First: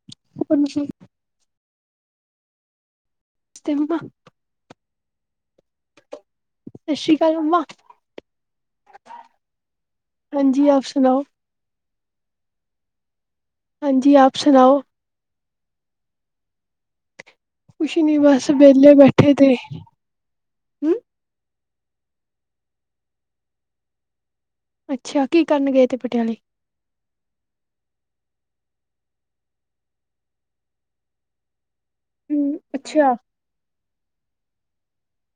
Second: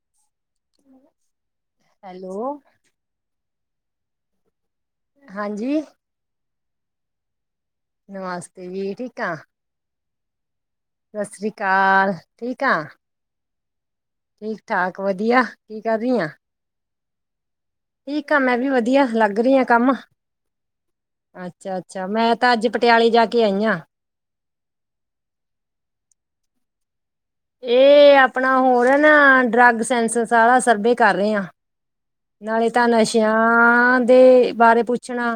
[unintelligible] Hello. [inaudible] ਹਾਂਜੀ। ਸਤਿ ਸ਼੍ਰੀ ਅਕਾਲ ਮੰਮਾ। [inaudible] ਜੀ, ਠੀਕ ਆਂ? ਹਾਂਜੀ [inaudible] ਸਤਿ ਸ੍ਰੀ ਅਕਾਲ, ਠੀਕ ਆਂ? ਹਾਂਜੀ, ਆਪ ਸੁਣਾਓ? ਠੀਕ-ਠਾਕ ਵਧੀਆ, ਕੀ ਕਰ ਰਹੀ ਆਂ? ਕੁਛ ਨੀ ਠੀਕ ਆਂ ਬਸ ਮੈਂ ਵੀ ਵਿਹਲੇ ਵਧੀਆ, ਬੈਠੇ ਲੱਗ ਤੇ, ਰਹੀ ਆਂ, ਕੰਮ। ਹੂੰ ਅੱਛਾ-ਅੱਛਾ, ਮੈਂ ਤਾਂ ਅੱਜ ਪਟਿਆਲੇ ਜਾਕੇ ਆਈ ਆਂ। ਅੱਛਾ, ਕੀ ਕਰਨ ਗਏ ਇੱਥੇ ਪਟਿਆਲੇ? ਇਹ ਆਪਣਾ ਹੋਰ ਹੈ ਨਾ, ਡਰੱਗ ਸੈਂਸ ਸਾਰਾ ਸਰਵੇ ਕਰ ਰਹੇ ਆਂ। ਹੂੰ ਨਾਲੇ ਤਾਂ ਅੱਛਾ, ਨਸ਼ਿਆਂ, ਦੇ ਬਾਰੇ ਪੁੱਛਣਾ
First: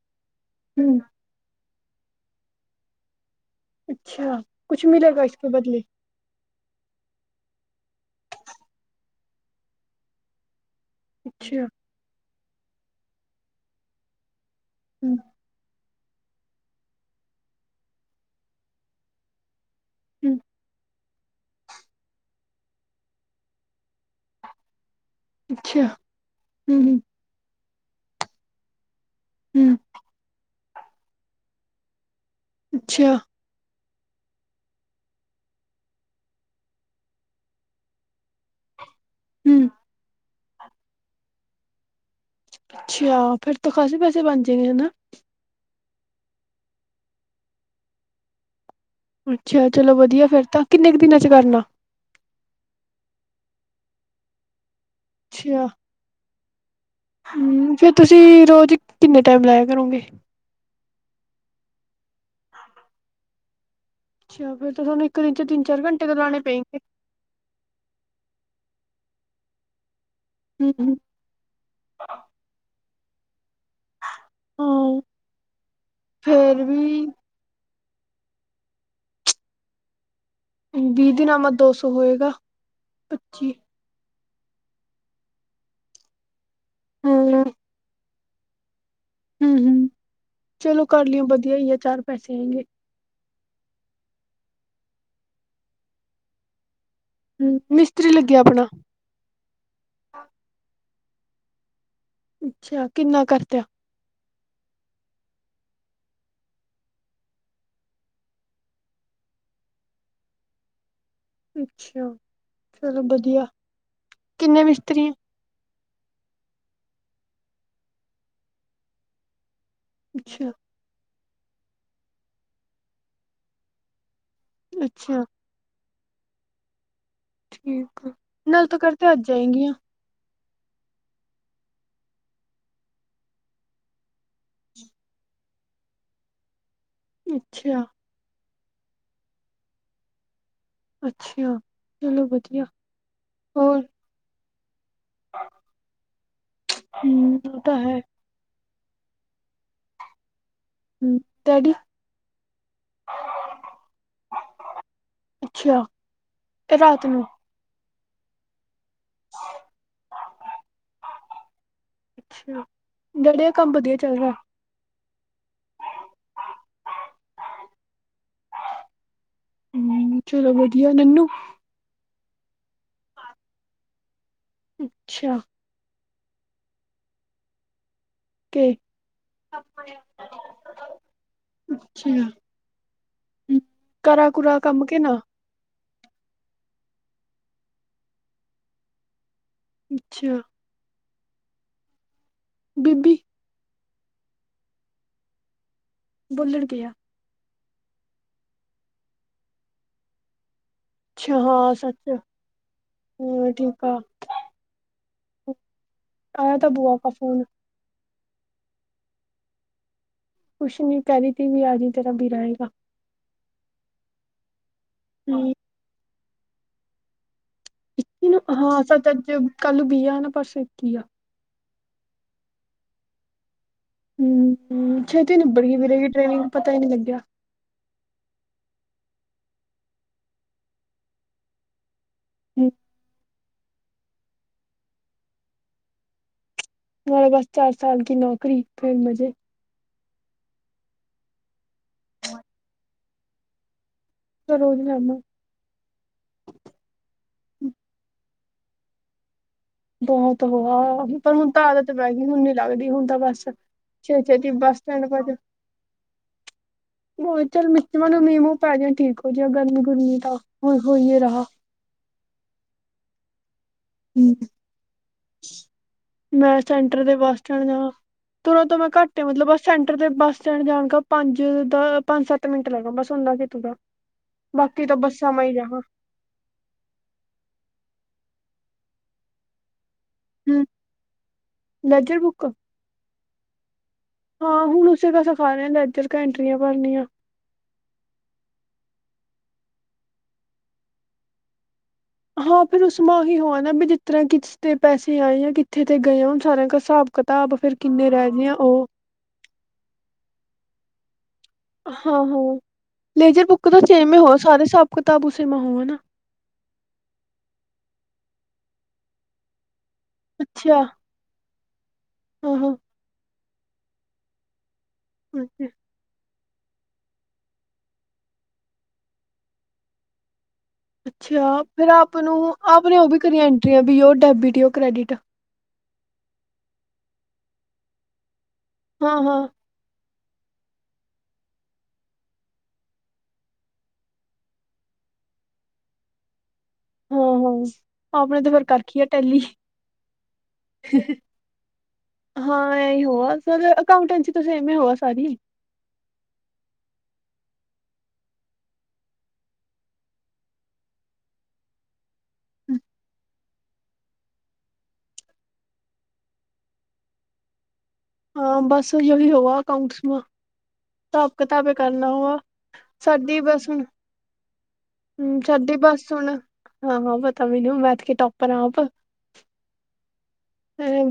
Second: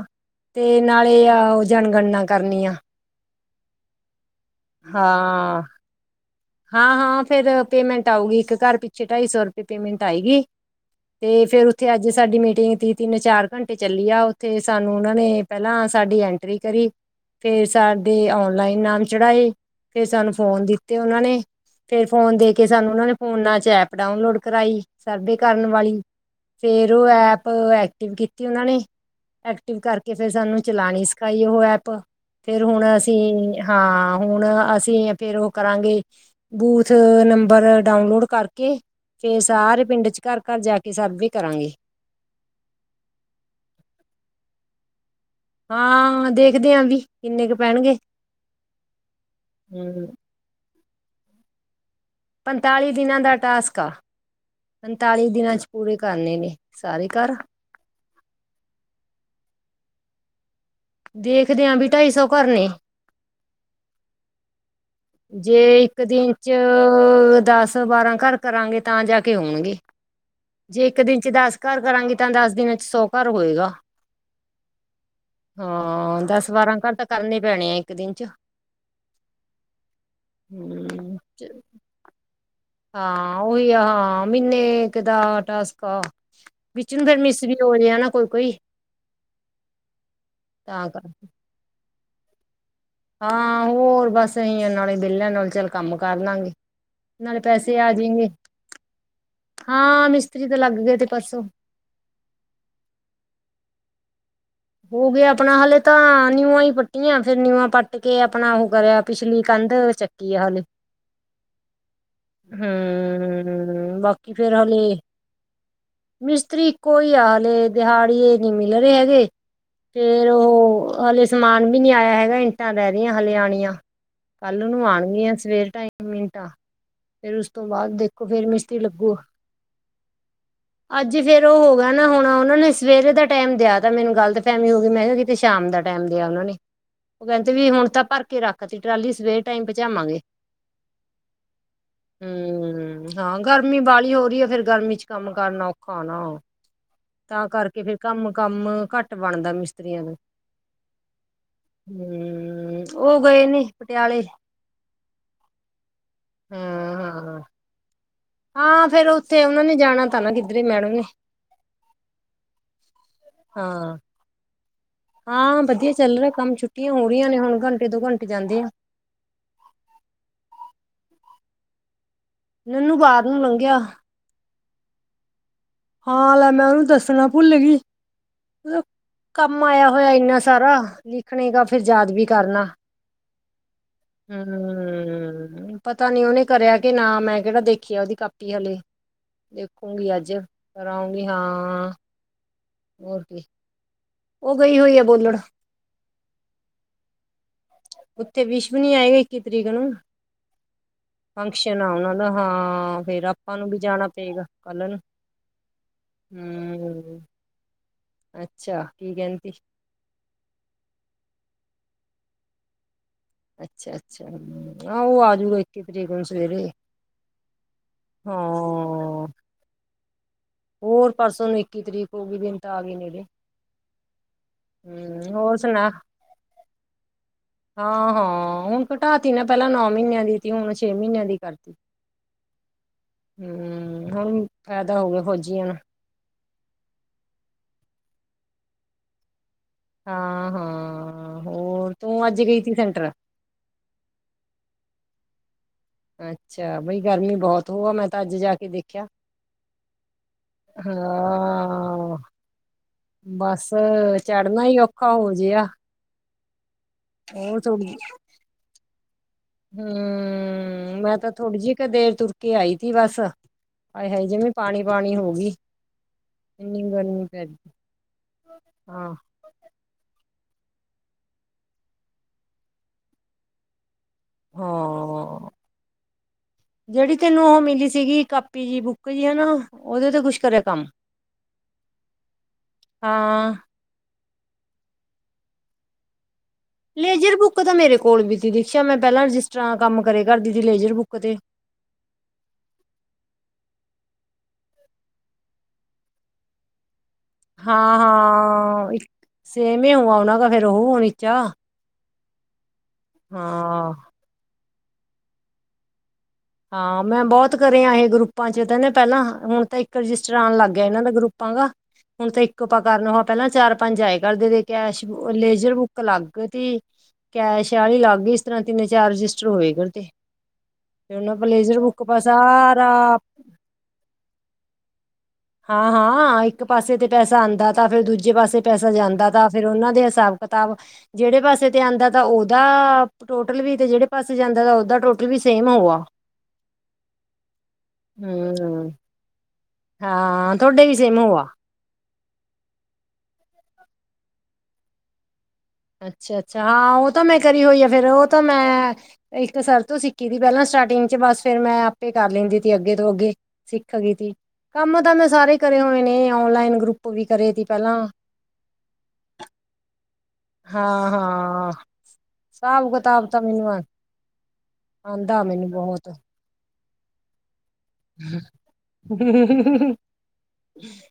ਤੇ ਹੂੰ ਨਾਲੇ, ਉਹ ਜਨਗਣਨਾ ਕਰਨੀ ਆ। ਅੱਛਾ। ਕੁਛ ਮਿਲੇਗਾ ਇਸਕੇ ਹਾਂ ਬਦਲੇ, ਹਾਂ-ਹਾਂ, ਫੇਰ ਪੇਮੈਂਟ ਆਊਗੀ, ਇੱਕ ਘਰ ਪਿੱਛੇ ਢਾਈ ਸੌ ਰੁਪਏ ਪੇਮੈਂਟ ਆਏਗੀ। ਤੇ ਅੱਛਾ। ਫੇਰ ਉੱਥੇ ਅੱਜ ਸਾਡੀ ਮੀਟਿੰਗ ਤੀ, ਤਿੰਨ-ਚਾਰ ਘੰਟੇ ਚੱਲੀ ਆ, ਉੱਥੇ ਸਾਨੂੰ ਉਹਨਾਂ ਹੂੰ ਨੇ ਪਹਿਲਾਂ ਸਾਡੀ ਐਂਟਰੀ ਕਰੀ, ਫੇਰ ਸਾਡੇ ਔਨਲਾਈਨ ਨਾਮ ਚੜਾਏ। ਫਿਰ ਸਾਨੂੰ ਹੂੰ ਫੋਨ ਦਿ ਤੇ ਉਹਨਾਂ ਨੇ, ਫੇਰ ਫੋਨ ਦੇਕੇ ਸਾਨੂੰ ਉਹਨਾਂ ਨੇ ਫੋਨਾਂ'ਚ ਐਪ ਡਾਊਨਲੋਡ ਕਰਾਈ। ਸਰਵੇ ਕਰਨ ਅੱਛਾ, ਵਾਲੀ, ਹੂੰ ਫੇਰ ਹੂੰ ਉਹ ਐਪ ਐਕਟਿਵ ਕੀਤੀ ਉਹਨਾਂ ਨੇ। ਹੂੰ ਐਕਟਿਵ ਕਰਕੇ ਫੇਰ ਸਾਨੂੰ ਚਲਾਣੀ ਸਿਖਾਈ ਉਹ ਐਪ, ਫੇਰ ਹੁਣ ਅੱਛਾ, ਅਸੀਂ ਹਾਂ ਹੁਣ, ਅਸੀਂ ਫੇਰ ਉਹ ਕਰਾਂਗੇ ਬੂਥ ਨੰਬਰ ਡਾਊਨਲੋਡ ਕਰਕੇ ਫੇਰ ਹੂੰ ਸਾਰੇ ਪਿੰਡ'ਚ, ਘਰ-ਘਰ ਜਾਕੇ ਸਰਵੇ ਕਰਾਂਗੇ। ਅੱਛਾ, [inaudible] ਹਾਂ, ਦੇਖਦੇ ਆ ਵੀ, ਕਿੰਨੇ ਕੁ ਪੈਣਗੇ। ਅੱਛਾ, ਚਲੋ ਹਮ ਵਧੀਆ ਫੇਰ ਤਾਂ, ਕਿੰਨੇ ਕ ਦਿਨਾਂ'ਚ ਕਰਨਾ? ਪੰਤਾਲੀ ਦਿਨਾਂ ਦਾ ਟਾਸਕ ਆ, ਪੰਤਾਲੀ ਦਿਨਾਂ'ਚ ਅੱਛਾ, ਪੂਰੇ ਕਰਨੇ ਨੇ। ਸਾਰੇ ਘਰ ਹੂੰ, ਫੇਰ ਤੁਸੀਂ ਰੋਜ਼ ਕਿੰਨੇ ਟਾਈਮ ਲਾਇਆ ਕਰੋਂਗੇ? ਦੇਖਦੇ ਆਂ, ਵੀ ਢਾਈ ਸੌ ਘਰ ਨੇੇ। ਅੱਛਾ, ਫੇਰ ਤਾ ਤੁਹਾਨੂੰ ਦਿਨ ਚ ਤਿੰਨ ਜੇ ਚਾਰ ਇੱਕ ਘੰਟੇ ਤਾਂ ਲਾਣੇ ਦਿਨ'ਚ ਪਏਗੇ, ਅ--ਦਸ-ਬਾਰਾਂ ਘਰ ਕਰਾਂਗੇ, ਤਾਂ ਜਾਕੇ ਹੋਣਗੇ, ਹੂੰ ਜੇ ਹੂੰ ਇੱਕ ਦਿਨ ਦਸ ਘਰ ਕਰਾਂਗੇ, ਤਾਂ ਦਸ ਦਿਨਾਂ'ਚ ਸੌ ਘਰ ਹੋਏਗਾ। ਹਾਂ ਹਾਂ, ਫੇਰ ਦਸ-ਬਾਰਾਂ ਘਰ ਵੀ ਤਾਂ ਕਰਨੇ ਪੈਣੇ ਆ, ਇੱਕ ਦਿਨ'ਚ। ਵੀਹ ਹੂੰ ਦਿਨਾਂ ਬਾਅਦ ਦੋ ਸੋ ਹੋਏਗਾ। ਹਾਂ, ਪੱਚੀ ਉਹੀ ਆ, ਹਾਂ ਮਹੀਨੇ ਇਕ ਦਾ ਟਾਸਕ ਆ। ਵਿੱਚ ਨੂੰ ਫੇਰ ਹੂੰ, ਮਿਸ ਵੀ ਹੋ ਰਿਹਾ ਨਾ, ਕੋਈ-ਕੋਈ। ਹੂੰ-ਹੂੰ, ਚਲੋ ਕਰ ਲਿਓ ਵਧੀਆ ਹੀ ਆ, ਚਾਰ ਪੈਸੇ ਆਇੰਗੇਂ। ਹਾਂ, ਹੋਰ ਬਸ ਐਂਈ ਆ ਨਾਲੇ, ਵਿਹਲੇ ਆ ਨਾਲੇ ਚੱਲ ਕੰਮ ਕਰ ਲਾਂਗੇ। ਨਾਲੇ ਹੂੰ ਪੈਸੇ ਆ ਮਿਸਤਰੀ ਜੇਂਗੇ, ਲੱਗਿਆ ਆਪਣਾ ਹਾਂ ਮਿਸਤਰੀ ਤੇ ਲੱਗ ਗਏ ਥੇ ਪਰਸੋਂ। ਅੱਛਾ, ਕਿੰਨਾ ਕਰਤਿਆ। ਹੋਗਿਆ ਆਪਣਾ ਹਲੇੇ ਤਾਂ ਨਿਊਵਾਂ ਹੀ ਪੱਟੀਆਂ, ਫੇਰ ਨਿਉਵਾਂ ਪੱਟਕੇ ਆਪਣਾ ਉਹ ਕਰਿਆ ਪਿਛਲੀ ਕੰਧ ਕੀ ਹਾਲ ਏ? ਅੱਛਾ, ਚਲੋ ਵਧੀਆ, ਹੂੰ ਬਾਕੀ ਫੇਰ ਕਿੰਨੇ ਹਲੇ ਮਿਸਤਰੀ ਹੈ? ਮਿਸਤਰੀ, ਇਕੋ ਹੀ ਆ ਹਾਲੇ ਦਿਹਾੜੀ ਇਹ ਨਹੀਂ ਮਿਲ ਰਹੇ ਹੈਗੇ। ਫੇਰ ਅੱਛਾ, ਉਹ ਹਲੇ ਸਮਾਨ ਵੀ ਨੀ ਆਇਆ ਹੈਗਾ, ਇੰਟਾਂ ਰਹਿ ਰਿਆਂ ਹਲੇ ਆਣੀਆਂ। ਅੱਛਾ [unintelligible] ਫੇਰ ਉਸ ਤੋਂ ਬਾਅਦ ਠੀਕ ਆ ਦੇਖੋ, ਫੇਰ ਨਾਲ ਤਾਂ ਮਿਸਤਰੀ ਕਰਤੇ ਲੱਗੂ। ਅੱਜ ਆਏਂਗੀਆਂ ਅੱਜ ਫੇਰ ਉਹ ਹੋ ਗਿਆ ਨਾ, ਹੁਣ ਉਹਨਾਂ ਨੇ ਸਵੇਰੇ ਦਾ ਟਾਈਮ ਦਿਆ ਦਾ ਮੈਨੂੰ ਫੈਮੀ ਹੋ ਗਈ ਮੈਂ ਕਿਹਾ, ਕਿਤੇ ਸ਼ਾਮ ਦਾ ਟਾਈਮ ਦਿਆ ਉਹਨਾਂ ਨੇ, ਉਹ ਕਹਿੰਦੇ ਵੀ ਅੱਛਾ, ਹੁਣ ਤਾਂ ਭਰ ਕੇ ਰੱਖ ਅਸੀਂ ਟਰਾਲੀ ਸਵੇਰ ਟਾਈਮ ਪਹੁੰਚਾਵਾਂਗੇ। ਅੱਛਾ ਚਲੋ ਵਧੀਆ ਹਮ ਹਾਂ, ਗਰਮੀ ਹੋਰ ਬਾਹਲੀ ਹੋ ਰਹੀ ਹੈ। ਫੇਰ ਗਰਮੀ ਚ ਕੰਮ ਕਰਨਾ ਔਖਾ ਨਾ, ਹੂੰ ਤਾਂ ਉਹ ਕਰਕੇ ਫੇਰ ਹੈ ਕੰਮ ਕੰਮ ਘੱਟ ਘਟ ਬਣਦਾ ਮਿਸਤਰੀਆਂ ਦਾ ਹਮ ਹਮ, ਉਹ ਗਏ ਨੇ ਪਟਿਆਲੇ। ਅੱਛਾ ਹਮ ਰਾਤ ਹਾਂ ਨੂੰ ਹਾਂ। ਹਾਂ, ਫੇਰ ਉੱਥੇ ਉਹਨਾ ਨੇ ਜਾਣਾ ਤਾਂ ਨਾ ਕਿੱਧਰੇ ਮੈਡਮ ਨੇ। ਅੱਛਾ, ਵਧੀਆ ਕੰਮ ਵਧੀਆ ਹਾਂ ਚੱਲ ਰਿਹਾ? ਹਾਂ, ਵਧੀਆ ਚੱਲ ਰਿਹਾ ਕੰਮ, ਛੁੱਟੀਆਂ ਹੋ ਰਹੀਆਂ ਨੇ ਹੁਣ ਘੰਟੇ ਦੋ ਘੰਟੇ ਜਾਂਦੇ ਆ। ਹਮ ਚਲੋ, ਵਧੀਆ ਨੰਨੂ? ਨਨੂੰ, ਬਾਹਰ ਨੂੰ ਲੰਘਿਆ। ਅੱਛਾ ਹਾਂ, ਲੈ ਮੈਂ ਉਹਨੂੰ ਦੱਸਣਾ ਭੁੱਲ ਗਈ। ਕੇ ਕੰਮ ਆਇਆ ਅੱਛਾ ਹੋਇਆ, ਇੰਨਾ ਸਾਰਾ ਲਿਖਣੇ ਗਾ ਫੇਰ ਯਾਦ ਵੀ ਕਰਨਾ। ਹਮ ਹਮ, ਪਤਾ ਨੀ ਉਹਨੇ ਕਰਿਆ ਕਿ ਨਾ ਮੈਂ ਕਿਹੜਾ ਦੇਖੀਆ, ਉਹਦੀ ਕਾਪੀ ਹਲੇੇ। ਦੇਖੂੰਗੀ, ਅੱਜ ਅੱਛਾ ਕਰਆਉਂਗੀ ਹਾਂ ਬੀਬੀ ਹੋਰ ਕੀ ਉਹ ਗਈ ਹੋਈ ਆ, ਬੋਲੜ ਬੋਲਣਗੇ ਆ। ਉਥੇ, ਵਿਸ਼ਵ ਨੀ ਆਈ ਇਕੀ ਤਰੀਕ ਨੂੰ- ਅੱਛਾ ਹਾਂ ਫੰਕਸ਼ਨ ਆ ਸੱਚ ਉਹਨਾ ਦਾ ਹਾਂ, ਫੇਰਾ ਹਾਂ ਆਪਾ ਨੂੰ ਵੀ ਠੀਕ ਆ ਜਾਣਾ ਪਏਗਾ ਕਲ ਨੂੰ ਆਇਆ ਤਾਂ ਬੁਆ ਕਾ ਫੋਨ ਅਛਾ, ਕੀ ਕਹਿੰਦੀ ਕੁਛ ਨੀ, ਕਹਿ ਰਹੀ ਤੀ ਵੀ ਆਜ ਹੀ ਤੇਰਾ ਵੀਰਾਏਗਾ। ਅਛਾ- ਅਛਾ ਆਹ ਉਹ ਆਜੂਗਾ ਇਕੀ ਤਰੀਕ ਨੂੰ ਸਵੇਰੇ ਇਕੀ ਨੂੰ ਹਾਂ, ਸਚ ਅਜ ਕਲ ਬੀਆ ਨਾ ਪਰਸੋ ਹੋਰ, ਪਰਸੋਂ ਨੂੰ ਇਕੀ ਤਰੀਕ ਹੋ ਗਈ ਦਿਨ ਤਾਂ ਆ ਗਏ ਨੇੜੇੳ ਹਮ, ਛੇਤੀ ਨਿਬੜ ਗਈ ਵੀੇਰੇਦੀ ਟ੍ਰੇਨਿੰਗ ਪਤਾ ਹੀ ਨਹੀ ਲਗਿਆ। ਹਾਂ- ਹਾਂ ਹੁਣ ਘਟਾਤੀ ਨਾ, ਪਹਿਲਾ ਨੌ ਮਹੀਨਿਆਂ ਦੀ ਹੁਣ ਛੇ ਮਹੀਨਿਆਂ ਦੀ ਕਰਤੀ ਹੂੰ ਹੁਣ ਫ਼ਾਇਦਾ ਹੋ ਗਿਆ, ਫੌਜੀਆਂ ਨੂੰ ਮੇਰੇ ਬਸ ਚਾਰ ਸਾਲ ਕੀ ਨੌਕਰੀ ਫੇਰ ਮਜੇ ਹਾਂ- ਹਾਂ ਹੋਰ ਤੂੰ ਅਜ ਗਈ ਸੀ ਸੈਟਰ [unintelligible] ਅਛਾ, ਬਈ ਗਰਮੀ ਬਹੁਤ ਹੋਊ ਆ, ਮੈ ਤਾਂ ਅਜ ਜਾ ਕੇ ਦੇਖਿਆ। ਬਹੁਤ ਹੋ, ਪਰ ਹੁਣ ਤਾਂ ਆਦਤ ਹਾਂ। ਪੈਗਈ ਹੈਨੂੰ ਨੀ ਲੱਗਦੀ ਹੁਣ ਤਾਂ ਬਸ ਛੇਤੀ -ਛੇਤੀ ਚੜ੍ਹਨਾ ਬਸ ਹੀ ਸਟੈਂਡ ਔਖਾ ਭੱਜ ਹੋ ਜਿਆ ਹੁਣ, ਹੋਰ ਚੱਲ ਥੋੜੀ ਮੂੰ ਮੀਹ ਮੂੰਹ ਪੈ ਜਾ ਠੀਕ ਹੋ ਜਾ ਗਰਮੀ ਗੁਰਮੀ ਤਾਂ ਹੋ ਹੂੰ, ਮੈਂ ਹੋਈ ਤਾਂ ਰਹਾ ਥੋੜ੍ਹੀ ਜਿਹੀ ਕ ਦੇਰ ਤੁਰ ਕੇ ਆਈ ਥੀ ਬਸ, ਆਏ ਹਾਏ ਜਂਵੇ ਪਾਣੀ ਪਾਣੀ ਹੋ ਗੀ। ਮੈ ਸੈੈਂਟਰ ਦੇ ਬੱਸ ਸਟੈਂਡ ਜਾ ਤੁਰੋ ਤੋ ਮੈ ਹਾਂ ਘੱਟ ਮਤਲਬ ਬ- ਸੈਂਟਰ ਦੇ ਬੱਸ ਸਟੈਂਡ ਜਾਣ ਦਾ ਪੰਜ ਦ ਸੱਤ ਮਿੰਟ ਲੱਗਦਾ ਬਸ ੳਨਾ ਕਿ ਤੂਰਾ। ਬਾਕੀ ਤਾਂ ਬੱਸਾ ਮੇ ਹੀ ਜਾਣਾ। ਜੇੜੀ ਤੈਨੂੰ ੳ ਮਿਲੀ ਸੀਗੀ ਕਾਪੀ ਜੀ ਬੁੱਕ ਜੀ ਹਨਾ ਉਹਦੇ ਤੇ ਕੁਛ ਕਰੈ ਕੰਮ ਲੈਜਰ ਬੁੱਕ ਹਾਂ- ਹਾਂ ਹੁਣ ਉਸੇ ਤਾਂ ਸਿਖਾ ਲੈਂਦਾ ਏਧਰ- ਕੰਟਰੀਆਂ ਪਰਨੀ ਲੇਜਰ ਬੁੱਕ ਤਾਂ ਮੇਰੇ ਕੋਲ ਵੀ ਸੀ ਜਿਸ ਤੇ ਮੈ ਪੇਲਾਂ ਰਜਿਸਟਰਾਂ ਕੰਮ ਕਰੇ ਕਰਦੀ ਸੀ ਲੇਜਰ ਬੁੱਕ ਤੇ। ਹਾਂ ਫਿਰ ਉਸ ਮਾਂਹੀ ਹੋਆ ਨਾ, ਵੀ ਜਿਸ ਤਰ੍ਹਾਂ ਕਿਸ ਤੇ ਪੈਸੇ ਆਏ ਯਾਂ ਕਿਥੇ ਤੇ ਗਏ ਆਂ ਹੁਣ ਸਾਰਿਆਂ ਕਾ ਸਾਬ ਕਿਤਾਬ ਫੇਰ ਹਾਂ ਕਿਨੇ ਰਹਿ ਗਏ ਆਂ ੳ ਹਾਂ। ਇੱਕ ਸੇਮ ਈ ਹੋਆ ਗਾ ਫੇਰ ੳ ਵਿਚ ਹਾਂ-ਹਾਂ ਲੇਜਰ ਬੁੱਕ ਤਾਂ ਹਾਂ। ਸੇਮਂ ਹੋ ਸਾਰੇ ਹਿਸਾਬ ਕਿਤਾਬ ਉਸੇ ਮੇ ਹੋਵੇਨਾ ਹਾਂ ਮੈ ਬਹੁਤ ਕਰਿਆ ਇਂਹਾ ਗਰੁੱਪਾਂ ਚ ਪੈਲਾ ਹੁਣ ਤਾਂ ਰਜਿਸਟਰ ਆਣ ਲੱਗ ਅੱਛਾ ਗਿਆ ਇਨਾ ਗਰੁੱਪਾਂ ਦਾ, ਹੁਣ ਤਾਂ ਇਕ ਆਪਾਂ ਕਰਨਾ ਲਵਾ ਪੈਲਾ ਚਾਰ ਪੰਜ ਆਏ ਕਰਦੇ ਦੇ ਕੈਸ਼ ਲੇਜ਼ਰ ਬੁੱਕ ਕ ਅਲਾਗ ਥੀ, ਕੈਸ਼ ਆਲੀ ਲਾਗ ਇਸ ਤਰ੍ਹਾਂ ਤਿੰਨ ਚਾਰ ਰਜਿਸਟਰ ਹੋਏ ਕਰਦੇ ਤੇ ਉਹਨਾਂ ਪਰ ਅਛਾ, ਲੇਜ਼ਰ ਫਿਰ ਬੁੱਕ ਆਪ ਪਾ ਨੂੰ ਆਪ ਸਾਰਾ ਨੇ ੳ ਵੀ ਕਰੀਆਂ ਐਨਟਰੀਆਂ ਵੀ ਯੋ ਡੈਬਿਟ ਯੋ ਕ੍ਰੈਡਿਟ ਹਾਂ-ਹਾਂ ਇਕ ਪਾਸੇ ਤੇ ਪੈਸਾ ਆਂਦਾ ਥਾ, ਫੇਰ ਦੂਜੇ ਪਾਸੇ ਪੈਸਾ ਹਾਂ ਜਾਂਦਾ ਹਾਂ ਥਾ, ਫਿਰ ਉਨਾ ਦੇ ਹਿਸਾਬ ਕਿਤਾਬ ਜੈੜੇ ਪਾਸੇ ਤੇ ਆਂਦਾ ਥਾ ਉਦਾ ਟੋਟਲ ਵੀ, ਤੇ ਜਿਹੜੇ ਪਾਸੇ ਜਾਦਾ ਥਾ ਉਦਾ ਟੋਟਲ ਵੀ ਸੇਮ ਹੋਗਾ- ਹਾਂ-ਹਾਂ ਆਪਣੇ ਤੇ ਫੇਰ ਕਰ ਹਮ ਰਖੀ ਆ ਟੈਲੀ- ਹਾਂ ਤੁਹਾਡੇ ਵੀ ਸੇਮ ਹੋ ਆ। ਹਾਂ, ਏਹੀ ਹੋਆ ਫੇਰ ਅਕਾਊਂਟੈਂਟ ਚ ਸੇਮ ਈ ਹੋਆ ਸਾਰੀ- ਅਛਾ-ਅਛਾ ਹਾਂ ੳ ਤਾਂ ਮੈ ਕਰੀ ਹੋਈ ਆ, ਫੇਰ ਉਹ ਤਾਂ ਮੈ ਏਕ ਸਰ ਤੋ ਸਿਖੀ ਥੀ ਪੈਲਾ ਸਟਾਰਟਿੰਗ ਚ ਬਸ ਫੇਰ ਮੈ ਆਪੇ ਕਰ ਲੈਂਦੀ ਥੀ ਅਗੇ ਤੋ ਅਗੇ ਸਿਖ ਗਈ ਥੀ। ਕਮ ਤਾਂ ਮੈ ਸਾਰੇ ਕਰੇ ਹੋਏ ਨੇ ਓਨਲਾਈਨ ਗਰੁੱਪ ਵੀ ਕਰੇ ਥੀ ਪੈਲਾਂ- ਹਾਂ ਬਸ ਯਹੀ ਹੋਵਾ ਅਕਾਊਂਟਸ ਮੇ- ਹਿਸਾਬ ਹਾਂ-ਹਾਂ ਕਿਤਾਬੇ ਕਰਨਾ ਹੋਗਾ ਹਿਸਾਬ ਕਿਤਾਬ ਸਾਢੀ ਤਾਂ ਬਸ- ਮੈਨੂੰ ਆ ਹੂੰ ਆਂਦਾ ਮੈਨੂੰ ਸਾਡੀ ਬਹੁਤ ਬੱਸ ਹੁਣ ਹਾਂ-ਹਾਂ ਪਤਾ ਮੈਨੂੰ ਮੈਥ ਕੇ ਟੋਪਰ ਆਪ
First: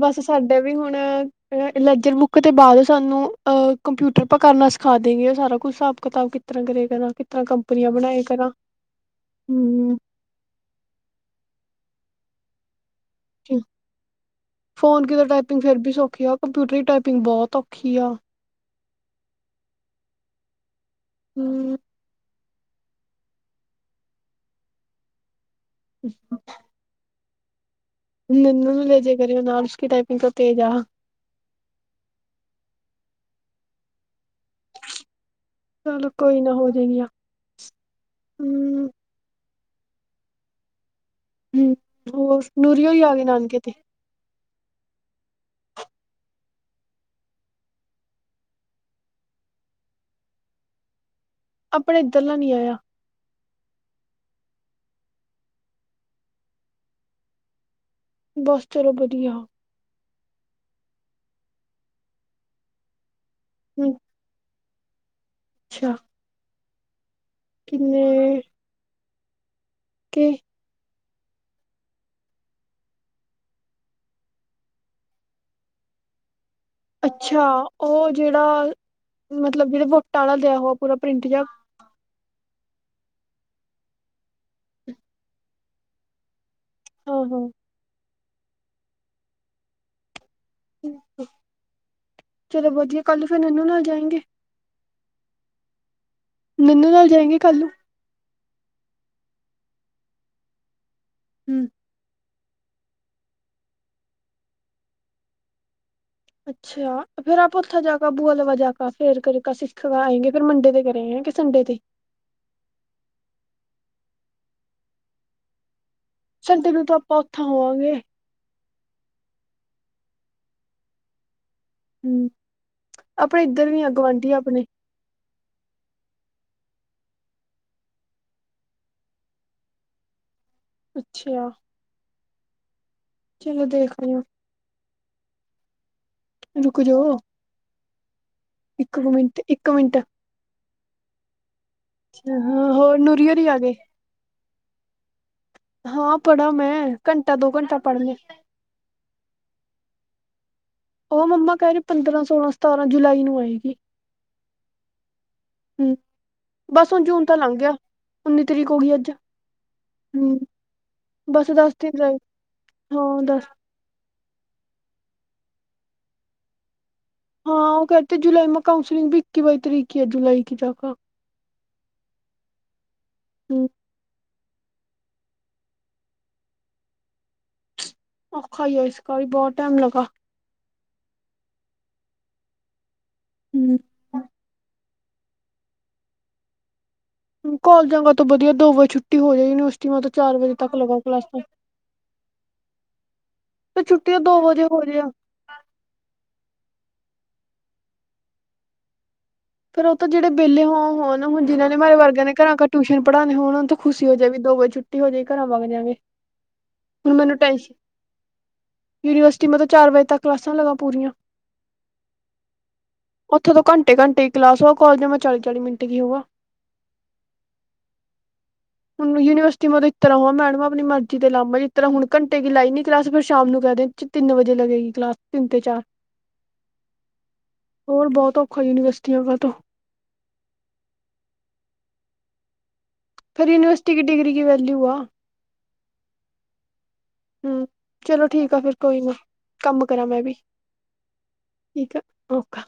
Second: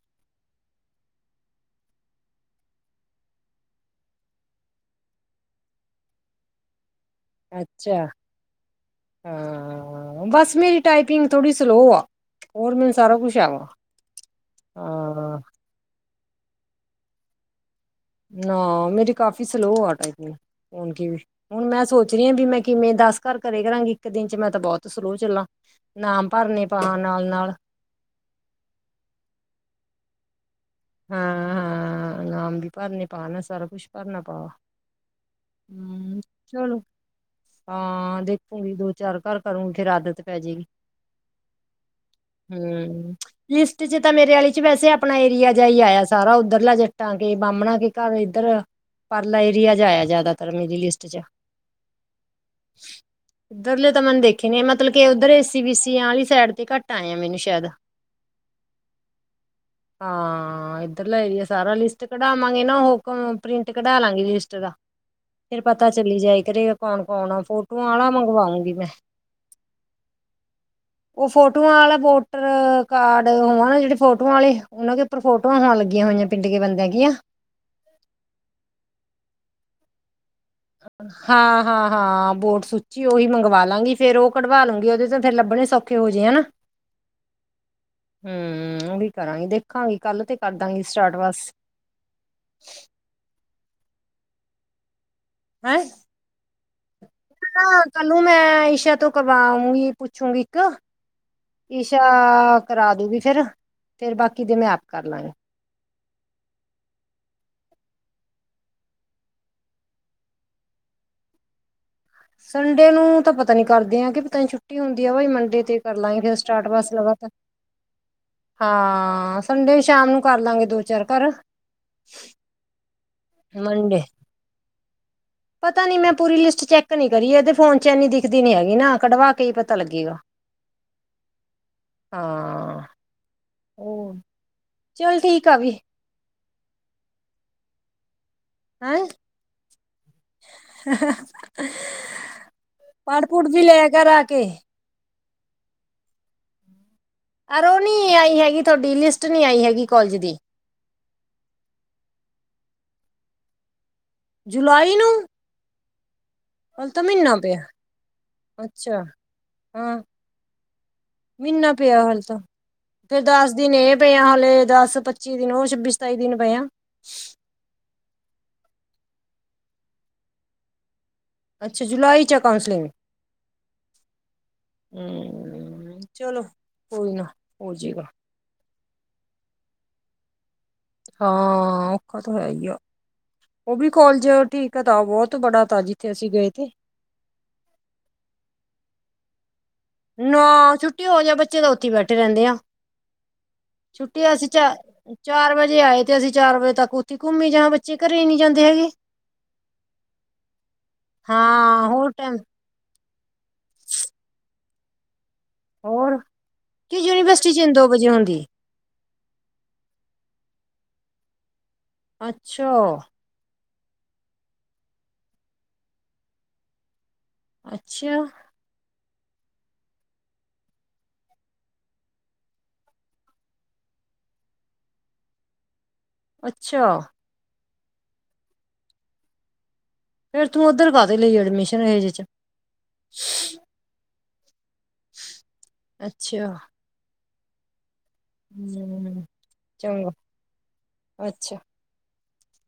ਬਸ ਸਾਡੇ ਵੀ ਹੁਣ ਅ ਲੈਜਰ ਬੁੱਕ ਦੇ ਬਾਅਦ ਸਾਨੂੰ ਅਹ ਕੰਪਿਊਟਰ ਆਪਾਂ ਕਰਨਾ ਸਿਖਾ ਦੇਂਗੇ ੳ ਸਾਰਾ ਕੁਛ ਹਿਸਾਬ-ਕਿਤਾਬ ਕਿਸ ਤਰ੍ਹਾਂ ਕਰੇ ਕਰਾ ਕੀਸ ਤਰ੍ਹਾ ਕੰਪਨੀਆਂ ਅੱਛਾ ਬਣਾਈ ਕਰਾ। ਹੂੰ ਹਾਂ ਬਸ ਮੇਰੀ ਟਾਈਪਿੰਗ ਥੋੜੀ ਸਲੋ ਆ ਹੋਰ ਮੈਨੂੰ ਸਾਰਾ ਕੁਛ ਆਵਾ ਹਾਂ। ਪਿਂਗ ਫੇਰ ਵੀ ਸੌਖੀ ਆ, ਕੰਪਿਊਟਰਰੀ ਟਾਈਪਿੰਗ ਬਹੁਤ ਔਖੀ ਆ ਨਾ ਮੇਰੀ ਕਾਫੀ ਸਲੋ ਆ ਟਾਈਪੀਂਗ ਹੁਣ ਕਿਵੇ, ਹੁਣ ਹੂੰ ਮੈਂ ਸੋਚ ਰਹੀ ਆਂ ਵੀ ਮੈਂ ਕਿਵੇਂ ਦੱਸ ਘਰ ਕਰੇ ਕਰਾਂਗੀ, ਇੱਕ ਦਿਨ ਚ ਮੈਂ ਤਾਂ ਬਹੁਤ ਸਲੋ ਚੱਲਾਂ, ਨਾਮ ਭਰਨੇ ਪਾਵਾਂ ਨਾਲ-ਨਾਲ ਨਨੂੰ ਨੂੰ ਲੈ ਜੇ ਕਰਿਓ ਨਾਲ ਉਸਕੀ ਟਾਈਪਿੰਗ ਤਾਂ ਤੇਜ਼ ਆ ਹਾਂ ਹਾਂ ਨਾਮ ਵੀ ਭਰਨੇ ਪਾ ਨਾ ਸਾਰਾ ਕੁਛ ਭਰਨਾ ਪਾ ਚਲੋ ਹੂੰ ਕੋਈ ਨਾ ਹੋ ਚਲੋ ਜਾਏਗੀ ਆ। ਹਾਂ ਦੇਖੁਂਗੀ ਹੂੰ ਦੋ ਚਾਰ ਘਰ ਕਰੂੰਗੀ ਫੇਰ ਆਦਤ ਪੈ ਜੇਗੀ। ਹੂੰ ਹੋਰ ਨੂਰੀ ਹੋਰੀ ਆ ਹੂੰ ਗਏ ਨਾਨਕੇ ਤੇ ਲਿਸਟ ਚ ਤਾਂ ਮੇਰੇ ਆਲੀ ਚ ਵੈਸੇ ਆਪਣਾ ਏਰੀਆ ਜਾ ਹੀ ਆਇਆ ਸਾਰਾ, ਉੱਧਰਲਾ ਜੱਟਾਂ ਕੇ ਬਾਹਮਣਾ ਕੇ ਘਰ ਇੱਧਰ ਪਰਲਾ ਏਰੀਆ ਚ ਆਏਆ ਜਾਦਾਤਰ ਮੇਰੀ ਲੀਸਟ ਚ ਆਪਨਾ ਏਦਰਲਾ ਨੀ ਆਏਆ? ਏਦਰਲੇ ਤਾਂ ਮਨ ਦੇਖੇ ਨੇ ਮਤਲਾ ਕੇ ਓਧਰ ਏਸੀ ਬੀਸੀ ਵਾਲੀ ਸਾਈਡ ਤੇ ਘੱਟ ਆਏ ਆ ਮੈਨੂੰ ਸੈ਼ਦ। ਬਸ ਚਲੋ ਵਧੀਆ। ਹਾਂ ਏਦਰਲਾ ਏਰੀਆ ਸਾਰਾ ਲੀਸਟ ਕਢਵਾਂਗੇ ਨਾ ਓਹੋ ਪ੍ਰਿੰਟ ਕਢ ਲਾਂਗੀ ਲੀਸਟ ਦਾ ਫੇਰ ਪਤਾ ਅੱਛਾ ਚੱਲੀ ਜਾਏ ਕਰੇਗਾ ਕੌਣ-ਕੌਣ ਆ ਫੋਟੋਆਂ ਕਿੰਨੇ ਆਲਾ ਮੰਗਵਾਊਂਗੀ ਮੈਂ। ਕੇ ਓ ਫੋਟੋਆਂ ਵਾਲਾ ਵੋਟਰ ਕਾਡ ਹੈਨਾ ਜੇੜੇ ਫੋਟੋਆਂ ਵਾਲੇ ਓਨਾ ਦੇ ਪਰ ਫੋਟੋਆ ਹੋਂ ਲੱਗੀਆਂ ਹੋਈਆਂ ਪੀਡ ਕੇ ਬੰਦੇਆਂ ਅੱਛਾ ਓ ਜੇੜਾ, ਮਤਲਵ ਜੇੜੇ ਵੋਟਾ ਵਾਲਾ ਦੇਆ ਹੋ ਹਾਂ-ਹਾਂ-ਹਾਂ ਬੋਡ ਸੁ ਜੀ ਓਈ ਮੰਗਵਾ ਲਾਂਗੀ ਫੇਰ ਓ ਕਢਵਾ ਲਾਂਗੀ ਓਦੇ ਫੇਰ ਲੱਭਣੇ ਸੌਖੇ ਹੋ ਜੇਏ ਨਾ ਹਾਂ-ਹਾਂ। ਹੂੰ ਓਹੀ ਕਰਾਂਗੀ ਦੇਖਾਂਗੀ ਕੱਲ ਤੇ ਕਰਦਾਂਗੀ ਸਟਾਟ ਬਸ। ਚਲੋ ਵਧੀਆ ਕੱਲ ਫੇਰ ਏਨਾ ਨਾਲ ਜਾਏਗੇ ਹੈਂ? ਮੇਨੂ ਨਾਲ ਜਾਏਗੇ ਨਾ ਕੱਲ ਨੂੰ ਮੈਂ ਈਸ਼ਾ ਤੋਂ ਕਵਾਊਂਗੀ ਪੁੱਛੂਗੀ ਏਕ ਹੂੰ ਈਸ਼ਾ ਕਰਾ ਦੂਗੀ ਫੇਰ, ਫੇਰ ਬਾਕੀ ਦੇ ਮੈਂ ਆਪ ਕਰ ਲਾਂਗੀ। ਅੱਛਾ ਫੇਰ ਆਪਾਂ ਓਥੇ ਜਾ ਕੇ ਬੂਆ ਲਵਾ ਜਾ ਕੇ ਫੇਰ ਕਰੇ ਸਿਏਖ ਆਏਗੇ ਫੇਰ ਮੰੰਡੇ ਦੇ ਕਰੇ ਸੰੰਡੇ ਤੇ। ਸੰਡੇ ਨੂੰ ਤਾਂ ਪਤਾ ਨੀ ਕਰਦੇ ਆ ਕੇ ਪਤਾ ਛੁੱਟੀ ਹੁੰਦੀ ਆ ਮੰਡੇ ਤੇ ਕਰ ਲਾਂਗੇ ਸਟਾਟ ਸੰਡੇ ਨੂੰ ਬਸ ਤਾਂ ਲਗਾ ਆਪਾਂ ਤ ਉੱਥਾਂ ਹੋਵਾਂਗੇ ਹਾਂ ਸੰਡੇ ਸ਼ਾਮ ਨੂੰ ਕਰ ਲਵਗੇ ਦੋ-ਚਾਰ ਘਰ ਹੂੰ ਆਪਣੇ ਏਧਰ ਵੀ ਆਂ ਮੰਡੇ ਗਵਾਂਡੀ ਆਪਣੇ ਪਤਾ ਨੀ ਮੈਂ ਪੂਰੀ ਲੀਸਟ ਚੈੱਕ ਨੀ ਕਰੀ ਏਦੇ ਫੋਨ ਚ ਏਨੀ ਦਿਖਦੀ ਨੀ ਹੈਗੀ ਨਾ ਕਢਵਾ ਕੇ ਈ ਪਤਾ ਲੱਗੇਗਾ ਅੱਛਾ। ਹਾਂ, ਚਲੋ ਦੇਖ ਓ, ਲਿਓ ਚੱਲ ਠੀਕ ਆ ਵੀ। ਰੁਕ ਜੋ, ਏਕ ਹੈਂ ਮੀਂਟ ਏਕ ਮੀਂਟ ਅੱਛਾ ਹਾਂ ਹੋਰ ਪੜ ਨੂਰੀ ਪੁੜ ਹੋਰੀ ਆ ਵੀ ਗਏ ਲੇਆ ਕਰ ਆ ਕੇ ਹਾਂ ਪੜਾ ਮੈਂ ਘੰਟਾ ਦੋ ਘੰਟਾ ਪੜ੍ਹ ਅਰੋਨੀ ਲਿਆ ਆਈ ਹੈਗੀ ਤੁਹਾਡੀ ਲੀਸਟ ਨੀ ਆਈ ਹੈਗੀ ਕੌਲਜ ਦੀ। ਓ ਮੰਮਾ ਕੈ ਰਏ ਪੰਦਰਾਂ-ਸੋਲਾਂ-ਸਤਾਰਾਂ ਜੁਲਾਈ ਨੂੰ ਆਏਗੀ। ਜੁਲਾਈ ਨੂੰ? ਹੂੰ ਹਲ ਬਸ ਹੁਣ ਜੂਨ ਮਹੀਨਾ ਤਾਂ ਲੰਘ ਪਿਆ ਗੇਆ ਉੱਨੀ ਤਰੀਕ ਹੋ ਗਈ ਅੱਛਾ ਅੱਜ ਹਾਂ ਹੂੰ ਬਸ ਦਸ ਮਹੀਨਾ ਦੇਨ ਪਿਆ ਰਏ, ਹਲ ਤਾਂ ਫੇਰ ਹੂੰ ਦਸ ਦਿਨ ਇਹ ਪਏ ਆ ਹਾਲੇ ਦਸ-ਪੱਚੀ ਦਿਨ ਊ ਛੱਬੀ-ਸਤਾਈ ਦੇਨ ਪਏ ਆ। ਹਾਂ ਓ ਕੈ ਤੇ ਜੁਲਾਈ ਮੇ ਕਾਂਉਸਲਿੰਗ ਵੀ ਇੱਕੀ-ਬਾਈ ਤਰੀਕ ਈ ਐ ਜੁਲਾਈ ਕਿ ਜਾ ਅੱਛਾ ਜੁਲਾਈ ਚਾ ਕਾਊਂਸਲੀਂਗ? ਹੂੰ ਹੂੰ, ਚਲੋ ਕੋਈ ਨਾ ਹੋ ਜੇਗਾ। ਔਖਾ ਈ ਐ ਈਸਕਾ ਵੀ ਬਹੁ ਟੈਮ ਲਗਾ। ਹਾਂ ਔਖਾ ਤੋ ਹੈ ਈ ਆ, ਓ ਵੀ ਕੌਲਜ ਠੀਕ ਐ ਤਾ ਬੋਤ ਬੜਾ ਤਾ ਜਿੱਥੇ ਅਸੀਂ ਗਏ ਥੇ ਕੋਲਜਾਂ ਕਾ ਤੋ ਵਦੀਆ ਦੋ ਵਜੇ ਛੁੱਟੀ ਹੋ ਜਾਏ ਯੂਨੀਵਸ ਨਾਂ, ਛੁੱਟੀ ਹੋ ਜੇ ਬੱਚੇ ਤਾਂ ਉੱਥੇ ਈ ਬੈਠੇ ਰੈਂਦੇ ਆ। ਛੁੱਟੀ ਓ ਅਸੀਂ ਚਾ ਚਾਰ ਵਜੇ ਆਏ ਤੇ ਅਸੀਂ ਚਾਰ ਵਜੇ ਤੱਕ ਉੱਥੇ ਘੁੰਮੀ ਜਾਂ ਬੱਚੇ ਘਰੇ ਈ ਨੀਂ ਜਾਂਦੇ ਹੈਗੇ। ਫਿਰ ਉਹ ਤੋਂ ਜੇੜੇ ਵਿਹਲੇ ਹੋ ਹੋਏ ਆ ਹੁਣ ਜਿਨ੍ਹਾਂ ਨੇ ਹਾਂ ਮਾਰੇ ਹੋਰ ਵਰਗਿਆਂ ਨੇ ਟਾਈਮ ਘਰਾਂ ਕਾ ਟਿਊਸ਼ਨ ਪੜਾਂਣੀ ਹੋਣ ਓਨੂੰ ਤਾਂ ਖੁਸ਼ੀ ਹੋ ਜਾਏ ਵੀ ਦੋ ਵਜੇ ਛੁਟ ਟੀ ਹੋ ਜੇ ਘਰਾਂ ਵਗ ਜਾਂਗੇ, ਹੋਰ ਕਿ ਹੁਣ ਮੈਨੂੰ ਯੂਨੀਵਰਸਿਟੀ ਚ ਟੈਂਸ਼ਨ ਦੋ ਵਜੇ ਹੁੰਦੀ ਯੂਨੀਵਸਿਟੀ ਮੈਂ ਤੋ ਚਾਰ ਵਜੇ ਤੱਕ ਕਲਾਸਾਂ ਲਗਾ ਪੂਰੀਆਂ। ਅੱਛਾ! ਓਥੇ ਤੋਂ ਘੰਟੇ-ਘੰਟੇ ਕੀ ਕਲਾਸ ਓ, ਕੋਲਜਾਂ ਮੈਂ ਚਾਲੀ-ਚਾਲੀ ਮਿੰਟ ਕੀ ਹੋਵਾ। ਅੱਛਾ। ਹੁਣ ਯੂਨੀਵਰਸਿਟੀ ਮੇਂ ਤੋ ਇ ਤਰ੍ਹਾਂ ਵਾਂ ਮੈਡਮ ਆਪਣੀ ਮਰਜ਼ੀ ਤੇ ਲਾਵੇ, ਜਿਸ ਤਰਾਂ ਹੁਣ ਘੰਟੇ ਕੀ ਲਾਈ ਨੀ ਕਲਾਸ ਫਿਰ ਸ਼ਾਮ ਨੂੰ ਕੈਅ ਦੇ ਤਿੰਨ ਵਜੇ ਲਗੇਗੀ ਕਲਾਸ, ਤਿੰਨ ਤੋ ਚਾਰ। ਅੱਛਾ! ਹੋਰ ਬੋਤ ਔਖਾ ਯੂਨੀਵਰਸਿਟੀਆਂ ਦਾ ਤੋ। ਫੇਰ ਤੂੰ ਓਧਰ ਕਾਹਦੇ ਲਈ ਐਡਮਿਸ਼ਨ ਲਈ ਜਿਚ। ਫਿਰ ਯੂਨੀਵਰਸਿਟੀ ਕੀ ਡਿਗਰੀ ਕੀ ਵੈਲਿਓ ਆ। ਅੱਛਾ। ਹਂ। ਚਲੋ ਠੀਕ ਆ ਫਿਰ ਕੋਈ ਨੀਂ ਹਮ ਕੰਮ ਕਰਾਂ ਚੰਗਾ ਮੈਂ ਵੀ। ਅੱਛਾ ਠੀਕ ਆ ਓਕਾ।